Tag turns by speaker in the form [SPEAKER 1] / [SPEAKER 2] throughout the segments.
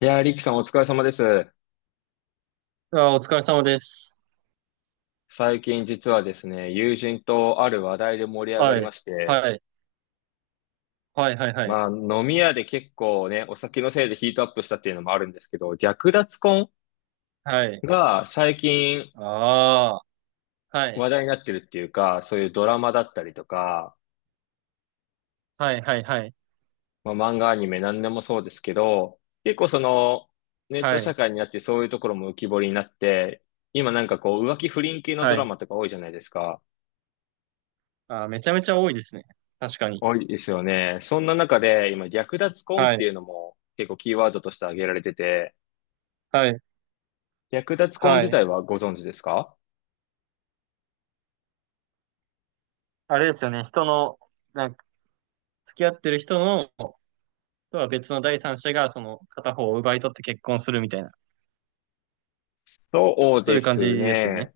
[SPEAKER 1] いやー、リキさんお疲れ様です。
[SPEAKER 2] あー、お疲れ様です。
[SPEAKER 1] 最近実はですね、友人とある話題で盛り上が
[SPEAKER 2] は
[SPEAKER 1] り
[SPEAKER 2] い。
[SPEAKER 1] まして、
[SPEAKER 2] はい。はい、はい、はい。
[SPEAKER 1] まあ飲み屋で結構ね、お酒のせいでヒートアップしたっていうのもあるんですけど、略奪婚
[SPEAKER 2] はい。
[SPEAKER 1] が最近
[SPEAKER 2] ああ、はい。
[SPEAKER 1] 話題になってるっていうか、そういうドラマだったりとか、
[SPEAKER 2] はい、はい、はい。
[SPEAKER 1] まあ漫画アニメ何でもそうですけど、結構そのネット
[SPEAKER 2] は
[SPEAKER 1] 社
[SPEAKER 2] い。
[SPEAKER 1] 会になってそういうところも浮き彫りになって、今なんかこう浮気不倫系のド
[SPEAKER 2] は
[SPEAKER 1] ラ
[SPEAKER 2] い。
[SPEAKER 1] マとか多いじゃないですか。
[SPEAKER 2] ああ、めちゃめちゃ多いですね。確かに。
[SPEAKER 1] 多いですよね。そんな中で、今、略奪婚っ
[SPEAKER 2] は
[SPEAKER 1] て
[SPEAKER 2] い。
[SPEAKER 1] いうのも結構キーワードとして挙げられてて、
[SPEAKER 2] はい。
[SPEAKER 1] 略奪婚
[SPEAKER 2] は
[SPEAKER 1] 自
[SPEAKER 2] い。
[SPEAKER 1] 体はご存知ですか？
[SPEAKER 2] あれですよね。人の、なんか、付き合ってる人の、とは別の第三者が、その、片方を奪い取って結婚するみたいな。
[SPEAKER 1] そう
[SPEAKER 2] そう
[SPEAKER 1] で
[SPEAKER 2] いう感じ
[SPEAKER 1] す
[SPEAKER 2] ですよね。
[SPEAKER 1] ね。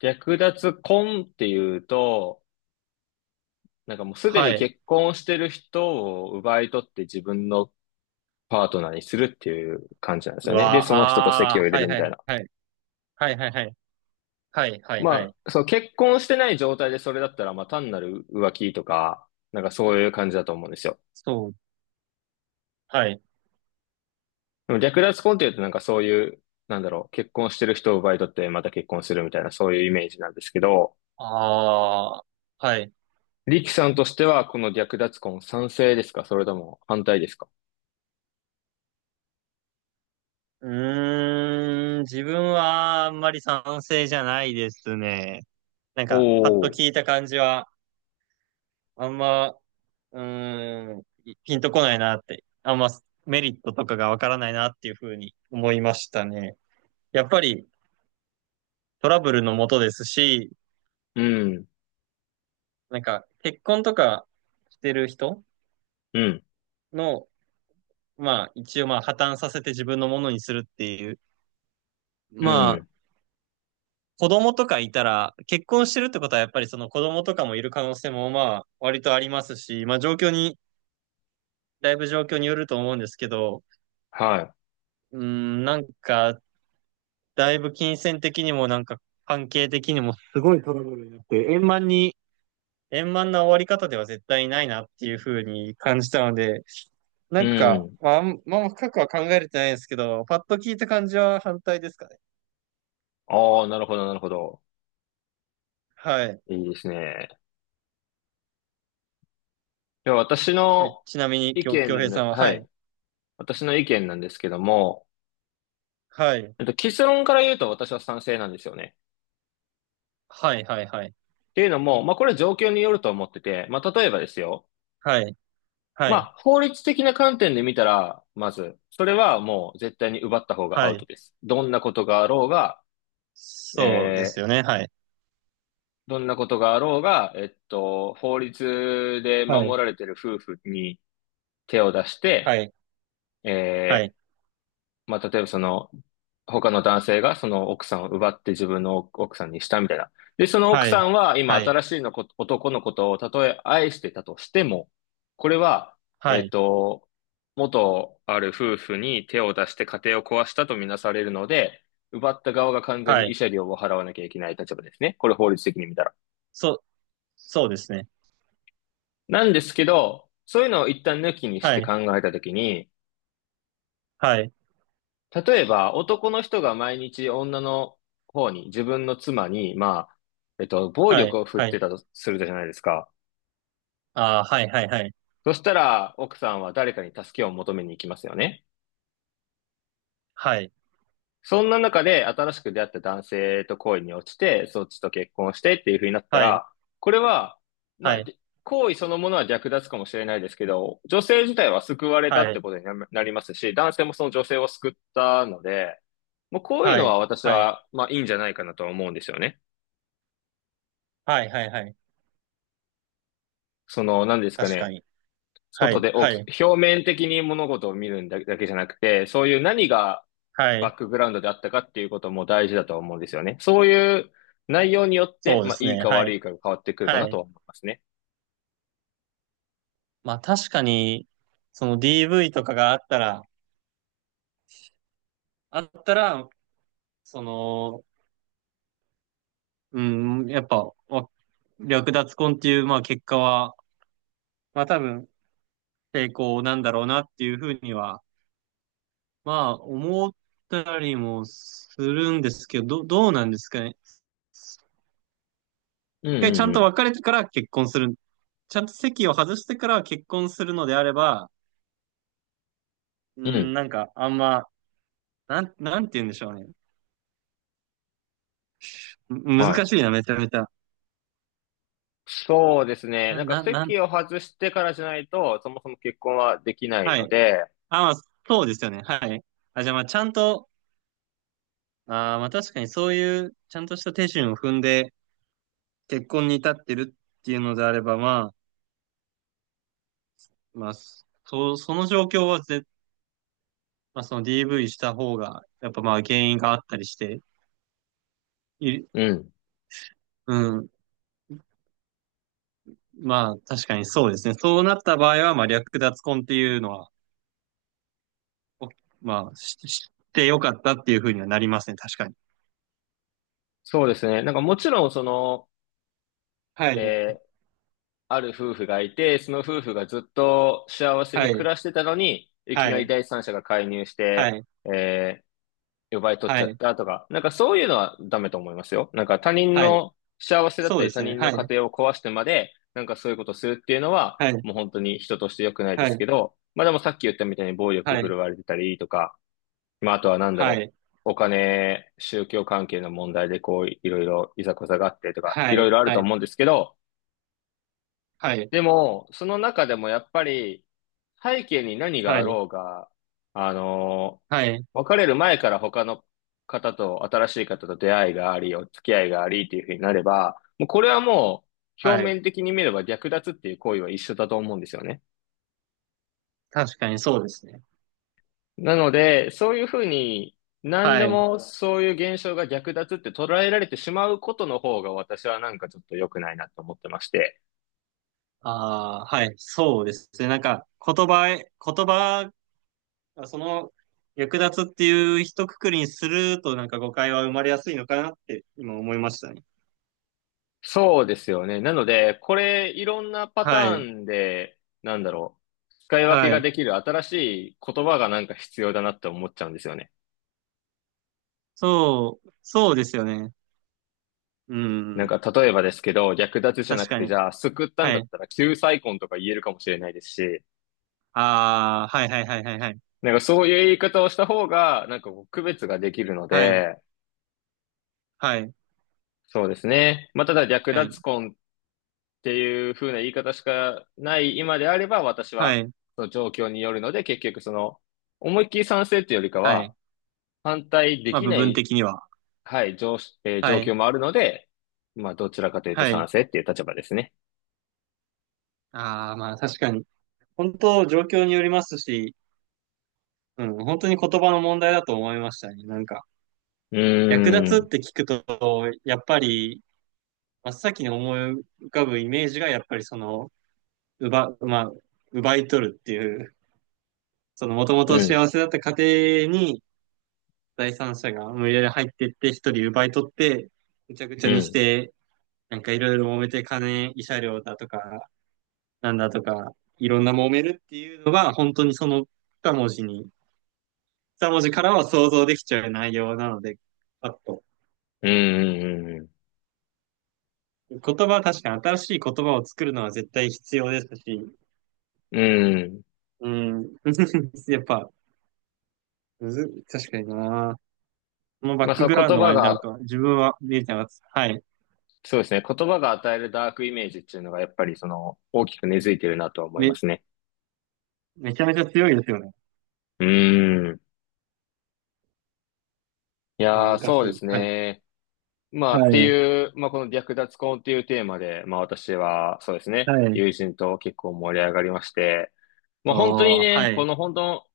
[SPEAKER 1] 略奪婚っていうと、なんかもうすで
[SPEAKER 2] は
[SPEAKER 1] に
[SPEAKER 2] い。
[SPEAKER 1] 結婚してる人を奪い取って自分のパートナーにするっていう感じなんです
[SPEAKER 2] う
[SPEAKER 1] よね。
[SPEAKER 2] わ
[SPEAKER 1] で、その人と
[SPEAKER 2] あ、
[SPEAKER 1] 籍
[SPEAKER 2] あ
[SPEAKER 1] を入
[SPEAKER 2] あ、
[SPEAKER 1] れ
[SPEAKER 2] はい、
[SPEAKER 1] るみ
[SPEAKER 2] は
[SPEAKER 1] たい
[SPEAKER 2] い、
[SPEAKER 1] な。
[SPEAKER 2] はい。はい、はい、はい。はい、はい、は
[SPEAKER 1] ま
[SPEAKER 2] い。
[SPEAKER 1] あ、そう、結婚してない状態でそれだったら、まあ単なる浮気とか、なんかそういう感じだと思うんですよ。
[SPEAKER 2] そう。はい。
[SPEAKER 1] でも略奪婚っていうとなんかそういう、なんだろう、結婚してる人を奪い取ってまた結婚するみたいなそういうイメージなんですけど、
[SPEAKER 2] ああ、はい。
[SPEAKER 1] リキさんとしてはこの略奪婚賛成ですかそれとも反対ですか？
[SPEAKER 2] うーん、自分はあんまり賛成じゃないですね。なん
[SPEAKER 1] お
[SPEAKER 2] か、パッと
[SPEAKER 1] おー、
[SPEAKER 2] 聞いた感じは、あんま、うーん、ピンとこないなって、あんまメリットとかがわからないなっていうふうに思いましたね。やっぱりトラブルのもとですし、
[SPEAKER 1] うん、
[SPEAKER 2] なんか、結婚とかしてる人
[SPEAKER 1] うん、
[SPEAKER 2] の、まあ、一応まあ、破綻させて自分のものにするっていう、
[SPEAKER 1] う
[SPEAKER 2] まあ、
[SPEAKER 1] ん、
[SPEAKER 2] 子供とかいたら、結婚してるってことはやっぱりその子供とかもいる可能性もまあ割とありますし、まあ状況に、だいぶ状況によると思うんですけど、
[SPEAKER 1] は
[SPEAKER 2] うーん、なんか、だいぶ金銭的にもなんか関係的にもすごいトラブルになって、円満な終わり方では絶対ないなっていうふうに感じたので、な
[SPEAKER 1] い、う
[SPEAKER 2] んか、
[SPEAKER 1] ん。
[SPEAKER 2] まあ、深くは考えれてないんですけど、パッと聞いた感じは反対ですかね。
[SPEAKER 1] ああ、なるほど、なるほど。
[SPEAKER 2] はい。
[SPEAKER 1] いいですね。では私の
[SPEAKER 2] ちなみに、
[SPEAKER 1] 意
[SPEAKER 2] 京平さ
[SPEAKER 1] 見、
[SPEAKER 2] んは、
[SPEAKER 1] は
[SPEAKER 2] はい。
[SPEAKER 1] い。私の意見なんですけども、
[SPEAKER 2] はい。
[SPEAKER 1] 結論から言うと私は賛成なんですよね。
[SPEAKER 2] はい、はい、はい。
[SPEAKER 1] っていうのも、まあ、これは状況によると思ってて、まあ、例えばですよ。
[SPEAKER 2] はい。は
[SPEAKER 1] ま
[SPEAKER 2] い。
[SPEAKER 1] あ、法律的な観点で見たら、まず、それはもう絶対に奪った方がア
[SPEAKER 2] は
[SPEAKER 1] ウ
[SPEAKER 2] い。
[SPEAKER 1] トです。どんなことがあろうが、
[SPEAKER 2] そうで
[SPEAKER 1] え
[SPEAKER 2] す
[SPEAKER 1] ー
[SPEAKER 2] よね。はい。
[SPEAKER 1] どんなことがあろうが、法律で
[SPEAKER 2] は
[SPEAKER 1] 守
[SPEAKER 2] い。
[SPEAKER 1] られている夫婦に手を出し
[SPEAKER 2] は
[SPEAKER 1] て、
[SPEAKER 2] い。は
[SPEAKER 1] え
[SPEAKER 2] い。
[SPEAKER 1] まあ、例えばその、他の男性がその奥さんを奪って自分の奥さんにしたみたいな。で、その奥
[SPEAKER 2] は
[SPEAKER 1] さ
[SPEAKER 2] い。
[SPEAKER 1] んは今
[SPEAKER 2] はい。
[SPEAKER 1] 新しいのこ男のことをたとえ愛してたとしても、これは、
[SPEAKER 2] は
[SPEAKER 1] えっ
[SPEAKER 2] い。
[SPEAKER 1] と、元ある夫婦に手を出して家庭を壊したとみなされるので、奪った側が完全
[SPEAKER 2] は
[SPEAKER 1] に慰
[SPEAKER 2] い。
[SPEAKER 1] 謝料を払わなきゃいけない立場ですね。これ法律的に見たら。
[SPEAKER 2] そう、そうですね。
[SPEAKER 1] なんですけど、そういうのを一旦抜きにし
[SPEAKER 2] は
[SPEAKER 1] て
[SPEAKER 2] い。
[SPEAKER 1] 考えたときに、
[SPEAKER 2] はい。
[SPEAKER 1] 例えば、男の人が毎日女の方に、自分の妻に、まあ、暴
[SPEAKER 2] は
[SPEAKER 1] 力
[SPEAKER 2] い。
[SPEAKER 1] を振っ
[SPEAKER 2] は
[SPEAKER 1] て
[SPEAKER 2] い。
[SPEAKER 1] たとするじゃないですか。
[SPEAKER 2] ああ、はい。はい。はい。
[SPEAKER 1] そしたら、奥さんは誰かに助けを求めに行きますよね。
[SPEAKER 2] はい。
[SPEAKER 1] そんな中で、新しく出会った男性と恋に落ちて、そっちと結婚してっていう風になった
[SPEAKER 2] はい。
[SPEAKER 1] ら、これは、ま
[SPEAKER 2] は
[SPEAKER 1] あ、
[SPEAKER 2] い。
[SPEAKER 1] 行為そのものは略奪かもしれないですけど、女性自体は救われたっ
[SPEAKER 2] は
[SPEAKER 1] てことにななりますし、男性もその女性を救ったので、もうこういうのは
[SPEAKER 2] い。
[SPEAKER 1] 私
[SPEAKER 2] はい。
[SPEAKER 1] は、まあいいんじゃないかなとは思うんですよね。
[SPEAKER 2] はい。はい。はい。はい。
[SPEAKER 1] その、何ですか
[SPEAKER 2] 確か
[SPEAKER 1] ね、
[SPEAKER 2] に。は
[SPEAKER 1] 外
[SPEAKER 2] い。
[SPEAKER 1] で大
[SPEAKER 2] は
[SPEAKER 1] き、
[SPEAKER 2] い。
[SPEAKER 1] 表面的に物事を見るんだだけじゃなくて、そういう何が
[SPEAKER 2] はい。
[SPEAKER 1] バックグラウンドであったかっていうことも大事だと思うんですよね。そういう内容によって、
[SPEAKER 2] そうで
[SPEAKER 1] まあ、
[SPEAKER 2] す
[SPEAKER 1] いい
[SPEAKER 2] ね。
[SPEAKER 1] か
[SPEAKER 2] は
[SPEAKER 1] 悪
[SPEAKER 2] い。
[SPEAKER 1] いかが変わってくるかな
[SPEAKER 2] は
[SPEAKER 1] と
[SPEAKER 2] い。
[SPEAKER 1] は思いますね。
[SPEAKER 2] まあ確かに、その DV とかがあったら、あったら、その、うん、やっぱ、略奪婚っていう、まあ結果は、まあ多分、成功なんだろうなっていうふうには、まあ思ったりもするんですけど、どうなんですかね。
[SPEAKER 1] うん
[SPEAKER 2] 一回ちゃ
[SPEAKER 1] う
[SPEAKER 2] ん
[SPEAKER 1] ん
[SPEAKER 2] と
[SPEAKER 1] う
[SPEAKER 2] 別れてから結婚する。ちゃんと席を外してから結婚するのであれば、うー
[SPEAKER 1] ん。う
[SPEAKER 2] ん、
[SPEAKER 1] ん。
[SPEAKER 2] なんかなんて言うんでしょうね。
[SPEAKER 1] は
[SPEAKER 2] 難
[SPEAKER 1] い。
[SPEAKER 2] しいな、めちゃめちゃ。
[SPEAKER 1] そうですね。
[SPEAKER 2] な、
[SPEAKER 1] なんか
[SPEAKER 2] な、なん、
[SPEAKER 1] 席を外してからじゃないと、そもそも結婚はできない
[SPEAKER 2] は
[SPEAKER 1] の
[SPEAKER 2] い。
[SPEAKER 1] で、
[SPEAKER 2] あ、まあ、そうですよね。はい。あ、じゃあまあちゃんと、まあ確かにそういうちゃんとした手順を踏んで結婚に至ってるっていうのであれば、まあ、まあ、その状況はまあ、その DV した方が、やっぱまあ原因があったりして、い、
[SPEAKER 1] うん。
[SPEAKER 2] うん、まあ確かにそうですね。そうなった場合は、まあ略奪婚っていうのは、おまあ知ってよかったっていうふうにはなりますね。確かに。
[SPEAKER 1] そうですね。なんかもちろん、その、
[SPEAKER 2] はい、
[SPEAKER 1] えーある夫婦がいて、その夫婦がずっと幸せ
[SPEAKER 2] は
[SPEAKER 1] に暮
[SPEAKER 2] い、
[SPEAKER 1] らしてたのに、いき
[SPEAKER 2] は
[SPEAKER 1] なり
[SPEAKER 2] い、
[SPEAKER 1] 第三者が介入し
[SPEAKER 2] は
[SPEAKER 1] て、
[SPEAKER 2] い、
[SPEAKER 1] え奪い取っ
[SPEAKER 2] は
[SPEAKER 1] ちゃっ
[SPEAKER 2] い、
[SPEAKER 1] たとか、なんかそういうのはダメと思いますよ。なんか他人
[SPEAKER 2] はい。
[SPEAKER 1] の幸せだっ
[SPEAKER 2] そ
[SPEAKER 1] た
[SPEAKER 2] うで
[SPEAKER 1] り他
[SPEAKER 2] すね。
[SPEAKER 1] 人の
[SPEAKER 2] は
[SPEAKER 1] 家
[SPEAKER 2] い、
[SPEAKER 1] 庭を壊してまで、なんかそういうことするっていうのは、
[SPEAKER 2] はい、
[SPEAKER 1] もう本当に人として良くないで
[SPEAKER 2] は
[SPEAKER 1] す
[SPEAKER 2] い、
[SPEAKER 1] けど、まあでもさっき言ったみたいに暴力
[SPEAKER 2] は
[SPEAKER 1] 振
[SPEAKER 2] い、
[SPEAKER 1] るわれてたりとか、まああとはなんだ
[SPEAKER 2] は
[SPEAKER 1] ろ
[SPEAKER 2] い、
[SPEAKER 1] う、お金、宗教関係の問題でこういろいろいざこざがあってとか、
[SPEAKER 2] は
[SPEAKER 1] いろい
[SPEAKER 2] い、
[SPEAKER 1] ろあると思うんですけど、
[SPEAKER 2] はい、
[SPEAKER 1] でも、その中でもやっぱり、背景に何が
[SPEAKER 2] は
[SPEAKER 1] あ
[SPEAKER 2] い、はい、
[SPEAKER 1] ろうが、あのー
[SPEAKER 2] はい、
[SPEAKER 1] 別れる前から他の方と、新しい方と出会いがあり、お付き合いがありっていうふうになれば、もうこれは、表
[SPEAKER 2] はい。
[SPEAKER 1] 面的に見れば略奪っていう行為は一緒だと思うんですよね。
[SPEAKER 2] 確かにそうですね。
[SPEAKER 1] なので、そういうふうに、何
[SPEAKER 2] は
[SPEAKER 1] で
[SPEAKER 2] い。
[SPEAKER 1] もそういう現象が略奪って捉えられてしまうことの方が私はなんかちょっと良くないなと思ってまして。
[SPEAKER 2] ああ、はい、そうですね。なんか、言葉、その、略奪っていう一括りにすると、なんか誤解は生まれやすいのかなって今思いましたね。
[SPEAKER 1] そうですよね。なので、これ、いろんなパ
[SPEAKER 2] は
[SPEAKER 1] ター
[SPEAKER 2] い、
[SPEAKER 1] ンで、なんだろう、使い分け
[SPEAKER 2] は
[SPEAKER 1] が
[SPEAKER 2] い。
[SPEAKER 1] できる新しい言葉がなんか必要だなって思っちゃうんですよね。
[SPEAKER 2] そうですよね。う
[SPEAKER 1] なん
[SPEAKER 2] ん、
[SPEAKER 1] か、例えばですけど、略奪じゃ
[SPEAKER 2] 確
[SPEAKER 1] なく
[SPEAKER 2] か
[SPEAKER 1] て、じ
[SPEAKER 2] に。
[SPEAKER 1] ゃあ、救ったん
[SPEAKER 2] は
[SPEAKER 1] だっ
[SPEAKER 2] い。
[SPEAKER 1] たら、救済婚とか言えるかもしれないですし、
[SPEAKER 2] ああ、はいはいはいはいはい。
[SPEAKER 1] なんかそういう言い方をした方が、なんかこう区別ができるの
[SPEAKER 2] はい、
[SPEAKER 1] で、
[SPEAKER 2] はい、
[SPEAKER 1] そうですね。まあ、ただ、略
[SPEAKER 2] はい、
[SPEAKER 1] 奪婚っていう風な言い方しかない今であれば、私
[SPEAKER 2] は
[SPEAKER 1] は、
[SPEAKER 2] い、
[SPEAKER 1] その状況によるので、結局その、思いっきり賛成っていうよりか
[SPEAKER 2] は
[SPEAKER 1] は、
[SPEAKER 2] い。
[SPEAKER 1] 反対で
[SPEAKER 2] まあ、
[SPEAKER 1] き
[SPEAKER 2] 部
[SPEAKER 1] な
[SPEAKER 2] 分
[SPEAKER 1] い、
[SPEAKER 2] 的には。
[SPEAKER 1] はい、状し、
[SPEAKER 2] は
[SPEAKER 1] 状況
[SPEAKER 2] い、
[SPEAKER 1] もあるので、まあ、どちらかというと
[SPEAKER 2] は
[SPEAKER 1] 賛
[SPEAKER 2] い。
[SPEAKER 1] 成っていう立場ですね。
[SPEAKER 2] ああ、まあ、確かに。本当、状況によりますし、うん、本当に言葉の問題だと思いましたね。なんか。
[SPEAKER 1] う
[SPEAKER 2] 略
[SPEAKER 1] ー
[SPEAKER 2] 奪っ
[SPEAKER 1] ん、
[SPEAKER 2] て聞くと、やっぱり、真っ先に思い浮かぶイメージが、やっぱりその、まあ、奪い取るっていう、その、もともと
[SPEAKER 1] うん、
[SPEAKER 2] 幸せだった家庭に、第三者が無理やり入っていって、一人奪い取って、ぐちゃぐちゃ
[SPEAKER 1] う
[SPEAKER 2] にし
[SPEAKER 1] ん、
[SPEAKER 2] て、なんかいろいろ揉めて、金、慰謝料だとか、なんだとか、いろんな揉めるっていうのが、本当にその二文字に、二文字からは想像できちゃう内容なので、パッと
[SPEAKER 1] うん、うん、
[SPEAKER 2] 言葉は確かに新しい言葉を作るのは絶対必要ですし、
[SPEAKER 1] うん。
[SPEAKER 2] うん。やっぱ、むず、確かにな。そのバッ
[SPEAKER 1] まあ、
[SPEAKER 2] ク
[SPEAKER 1] その
[SPEAKER 2] グラウン
[SPEAKER 1] 言
[SPEAKER 2] ド
[SPEAKER 1] 葉
[SPEAKER 2] はなん
[SPEAKER 1] が、
[SPEAKER 2] か、自分は、みゆちゃんが、はい。
[SPEAKER 1] そうですね、言葉が与えるダークイメージっていうのが、やっぱりその、大きく根付いてるなとは思いま
[SPEAKER 2] め、
[SPEAKER 1] すね。
[SPEAKER 2] めちゃめちゃ強いですよね。
[SPEAKER 1] うーん。いやー、
[SPEAKER 2] 難
[SPEAKER 1] そう
[SPEAKER 2] し
[SPEAKER 1] で
[SPEAKER 2] い。
[SPEAKER 1] す
[SPEAKER 2] はい。
[SPEAKER 1] ね。まあ、っ
[SPEAKER 2] は
[SPEAKER 1] て
[SPEAKER 2] い。
[SPEAKER 1] いう、まあ、この略奪婚っていうテーマで、まあ、私は、そうですね、
[SPEAKER 2] はい。
[SPEAKER 1] 友人と結構盛り上がりまして、も
[SPEAKER 2] あ
[SPEAKER 1] う本当に
[SPEAKER 2] あ、は
[SPEAKER 1] ね、こ
[SPEAKER 2] い。
[SPEAKER 1] の本当、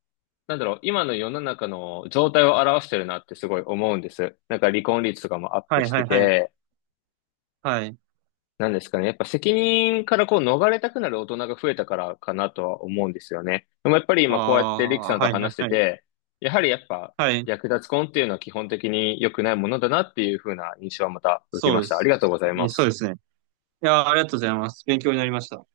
[SPEAKER 1] なんだろう、今の世の中の状態を表してるなってすごい思うんです。なんか離婚率とかもアッ
[SPEAKER 2] は
[SPEAKER 1] プ
[SPEAKER 2] い
[SPEAKER 1] し
[SPEAKER 2] はい
[SPEAKER 1] て
[SPEAKER 2] はい。
[SPEAKER 1] て、
[SPEAKER 2] はい。
[SPEAKER 1] なんですかね、やっぱ責任からこう逃れたくなる大人が増えたからかなとは思うんですよね。でもやっぱり
[SPEAKER 2] あ
[SPEAKER 1] 今こうやってリキ
[SPEAKER 2] あ、
[SPEAKER 1] さんと
[SPEAKER 2] はいはい
[SPEAKER 1] 話して
[SPEAKER 2] はい。
[SPEAKER 1] て、やはりやっぱ
[SPEAKER 2] はい。
[SPEAKER 1] 略奪婚っていうのは基本的に良くないものだなっていう風な印象はまた受け
[SPEAKER 2] そう
[SPEAKER 1] ま
[SPEAKER 2] で
[SPEAKER 1] した。あり
[SPEAKER 2] す。
[SPEAKER 1] がとうございま
[SPEAKER 2] そう
[SPEAKER 1] す。
[SPEAKER 2] ですね。いやー、ありがとうございます。勉強になりました。